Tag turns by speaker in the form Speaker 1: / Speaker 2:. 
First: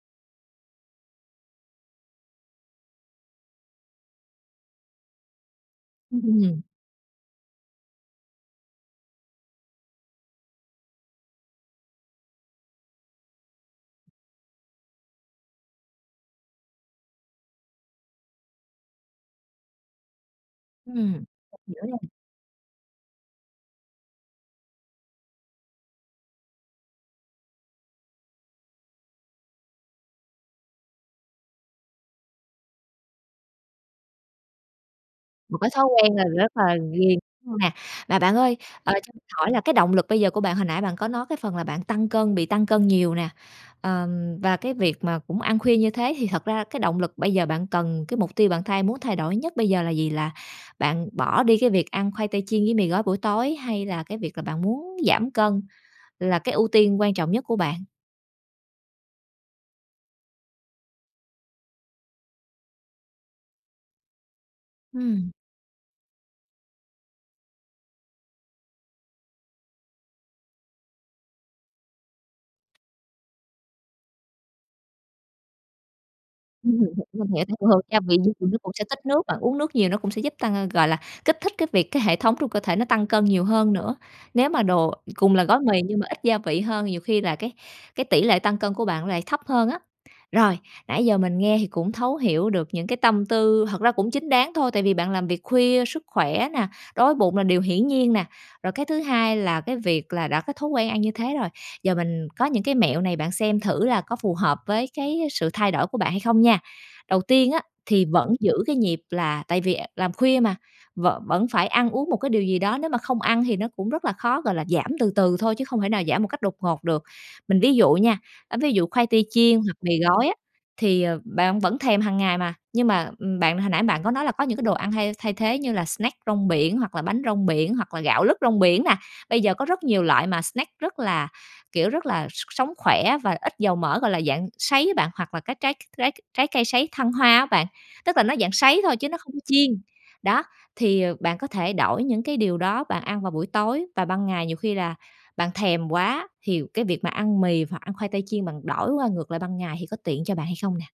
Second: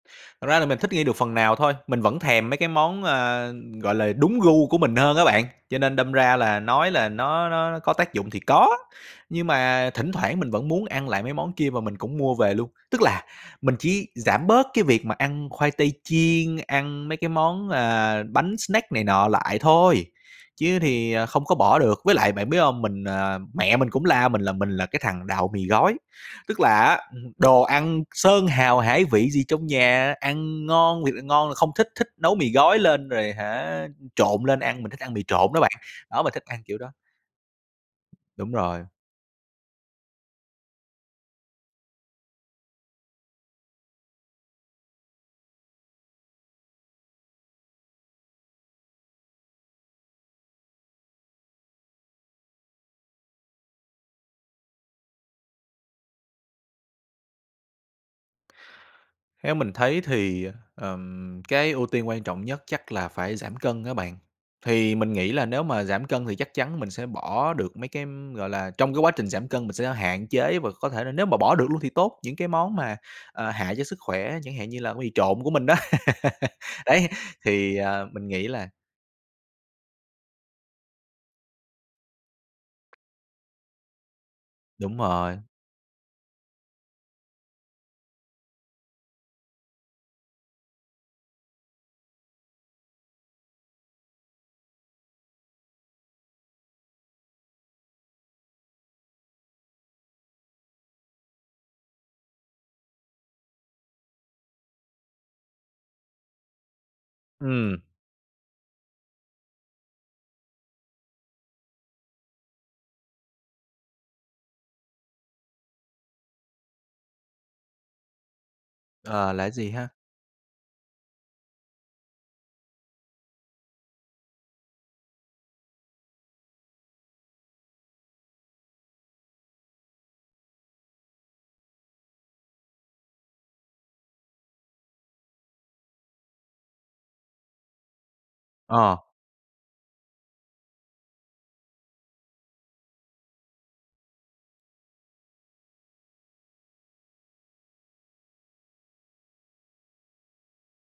Speaker 1: Thật ra là mình thích nghi được phần nào thôi, mình vẫn thèm mấy cái món, ờ, gọi là, đúng gu của mình hơn á bạn. Cho nên đâm ra là
Speaker 2: Ừm.
Speaker 1: nói là nó nó có tác dụng thì có, nhưng mà thỉnh thoảng mình vẫn muốn ăn lại mấy món kia mà mình cũng mua về luôn. Tức là mình chỉ giảm bớt cái việc mà ăn khoai tây chiên, ăn mấy cái món, ờ, bánh snack này nọ lại thôi, chứ
Speaker 2: Ừm.
Speaker 1: thì, ờ, không có
Speaker 2: Mình
Speaker 1: bỏ
Speaker 2: hiểu
Speaker 1: được.
Speaker 2: nè.
Speaker 1: Với lại bạn biết hông, mình à, mẹ mình cũng la mình là mình là cái thằng đạo mì gói, tức là á, ừm hừm, đồ ăn sơn hào hải vị gì trong nhà, ăn ngon, thiệt là ngon là không thích, thích nấu mì gói lên rồi hả trộn lên ăn, mình thích ăn mì trộn
Speaker 2: Một
Speaker 1: đó
Speaker 2: cái
Speaker 1: bạn,
Speaker 2: thói quen là
Speaker 1: đó mình thích
Speaker 2: rất
Speaker 1: ăn
Speaker 2: là
Speaker 1: kiểu đó.
Speaker 2: ghiền hông nè? Mà bạn
Speaker 1: Đúng
Speaker 2: ơi,
Speaker 1: rồi.
Speaker 2: ờ, cho mình hỏi là cái động lực bây giờ của bạn, hồi nãy bạn có nói cái phần là bạn tăng cân, bị tăng cân nhiều nè, ờm, và cái việc mà cũng ăn khuya như thế thì thật ra cái động lực bây giờ bạn cần, cái mục tiêu bạn thay muốn thay đổi nhất bây giờ là gì? Là bạn bỏ đi cái việc ăn khoai tây chiên với mì gói buổi tối hay là cái việc là bạn muốn giảm cân là cái ưu tiên quan trọng nhất của bạn?
Speaker 1: Theo mình thấy thì, ờm, cái ưu tiên quan trọng nhất chắc là phải giảm cân á bạn. Thì mình
Speaker 2: Ừm.
Speaker 1: nghĩ là nếu mà giảm cân thì chắc chắn mình sẽ bỏ được mấy cái, gọi là, trong cái quá trình giảm cân mình sẽ hạn chế vừa có thể là nếu mà bỏ được luôn thì tốt, những cái món mà, à, hại cho sức khỏe, chẳng hạn như là mì trộn của mình đó.
Speaker 2: Ừm
Speaker 1: Đấy,
Speaker 2: [unintelligible] mình hiểu tại thường
Speaker 1: thì,
Speaker 2: thường gia
Speaker 1: ờ,
Speaker 2: vị
Speaker 1: mình
Speaker 2: dư [unintelligible] thì
Speaker 1: nghĩ
Speaker 2: nó
Speaker 1: là
Speaker 2: cũng sẽ tích nước, bạn uống nước nhiều nó cũng sẽ giúp tăng [unintelligible] gọi là, kích thích cái việc cái hệ thống trong cơ thể nó tăng cân nhiều hơn nữa. Nếu mà đồ
Speaker 1: Đúng
Speaker 2: cùng
Speaker 1: rồi.
Speaker 2: là gói mì nhưng mà ít gia vị hơn nhiều khi là cái cái tỉ lệ tăng cân của bạn nó lại thấp hơn á. Rồi, nãy giờ mình nghe thì cũng thấu hiểu được những cái tâm tư, thật ra cũng chính đáng thôi tại vì bạn làm việc khuya, sức khỏe nè, đói với bụng là điều hiển nhiên nè. Rồi cái thứ hai là cái việc là đã có thói quen ăn như thế rồi, giờ mình có những cái mẹo này bạn xem thử là có phù hợp với cái sự thay đổi của bạn hay không nha. Đầu tiên á,
Speaker 1: Ừm.
Speaker 2: thì vẫn giữ cái nhịp là tại vì, à, làm khuya mà, vẫn vẫn phải ăn uống một cái điều gì đó, nếu mà không ăn thì nó cũng rất là khó, gọi là, giảm từ từ thôi chứ không thể nào giảm một cách đột ngột được. Mình ví dụ nha, ơ, ví dụ khoai tây
Speaker 1: Ờ, là cái
Speaker 2: chiên
Speaker 1: gì
Speaker 2: hoặc
Speaker 1: ha?
Speaker 2: mì gói á, thì, ờ, bạn vẫn thèm hằng ngày mà, nhưng mà, ừm, bạn hồi nãy bạn có nói là có những cái đồ ăn thay thay thế như là snack rong biển hoặc là bánh rong biển, hoặc là gạo lứt rong biển nè. Bây giờ có rất nhiều loại mà snack rất là, kiểu, rất là, s sống khỏe và ít dầu mỡ, gọi là, dạng sấy á bạn, hoặc là các trái trái trái cây sấy thăng hoa á bạn, tức là nó dạng sấy thôi
Speaker 1: Ờ.
Speaker 2: chứ nó không chiên. Đó, thì, ờ, bạn có thể đổi những cái điều đó bạn ăn vào buổi tối và ban ngày nhiều khi là bạn thèm quá thì cái việc mà ăn mì hoặc ăn khoai tây chiên bạn đổi qua ngược lại ban ngày thì có tiện cho bạn hay không nè?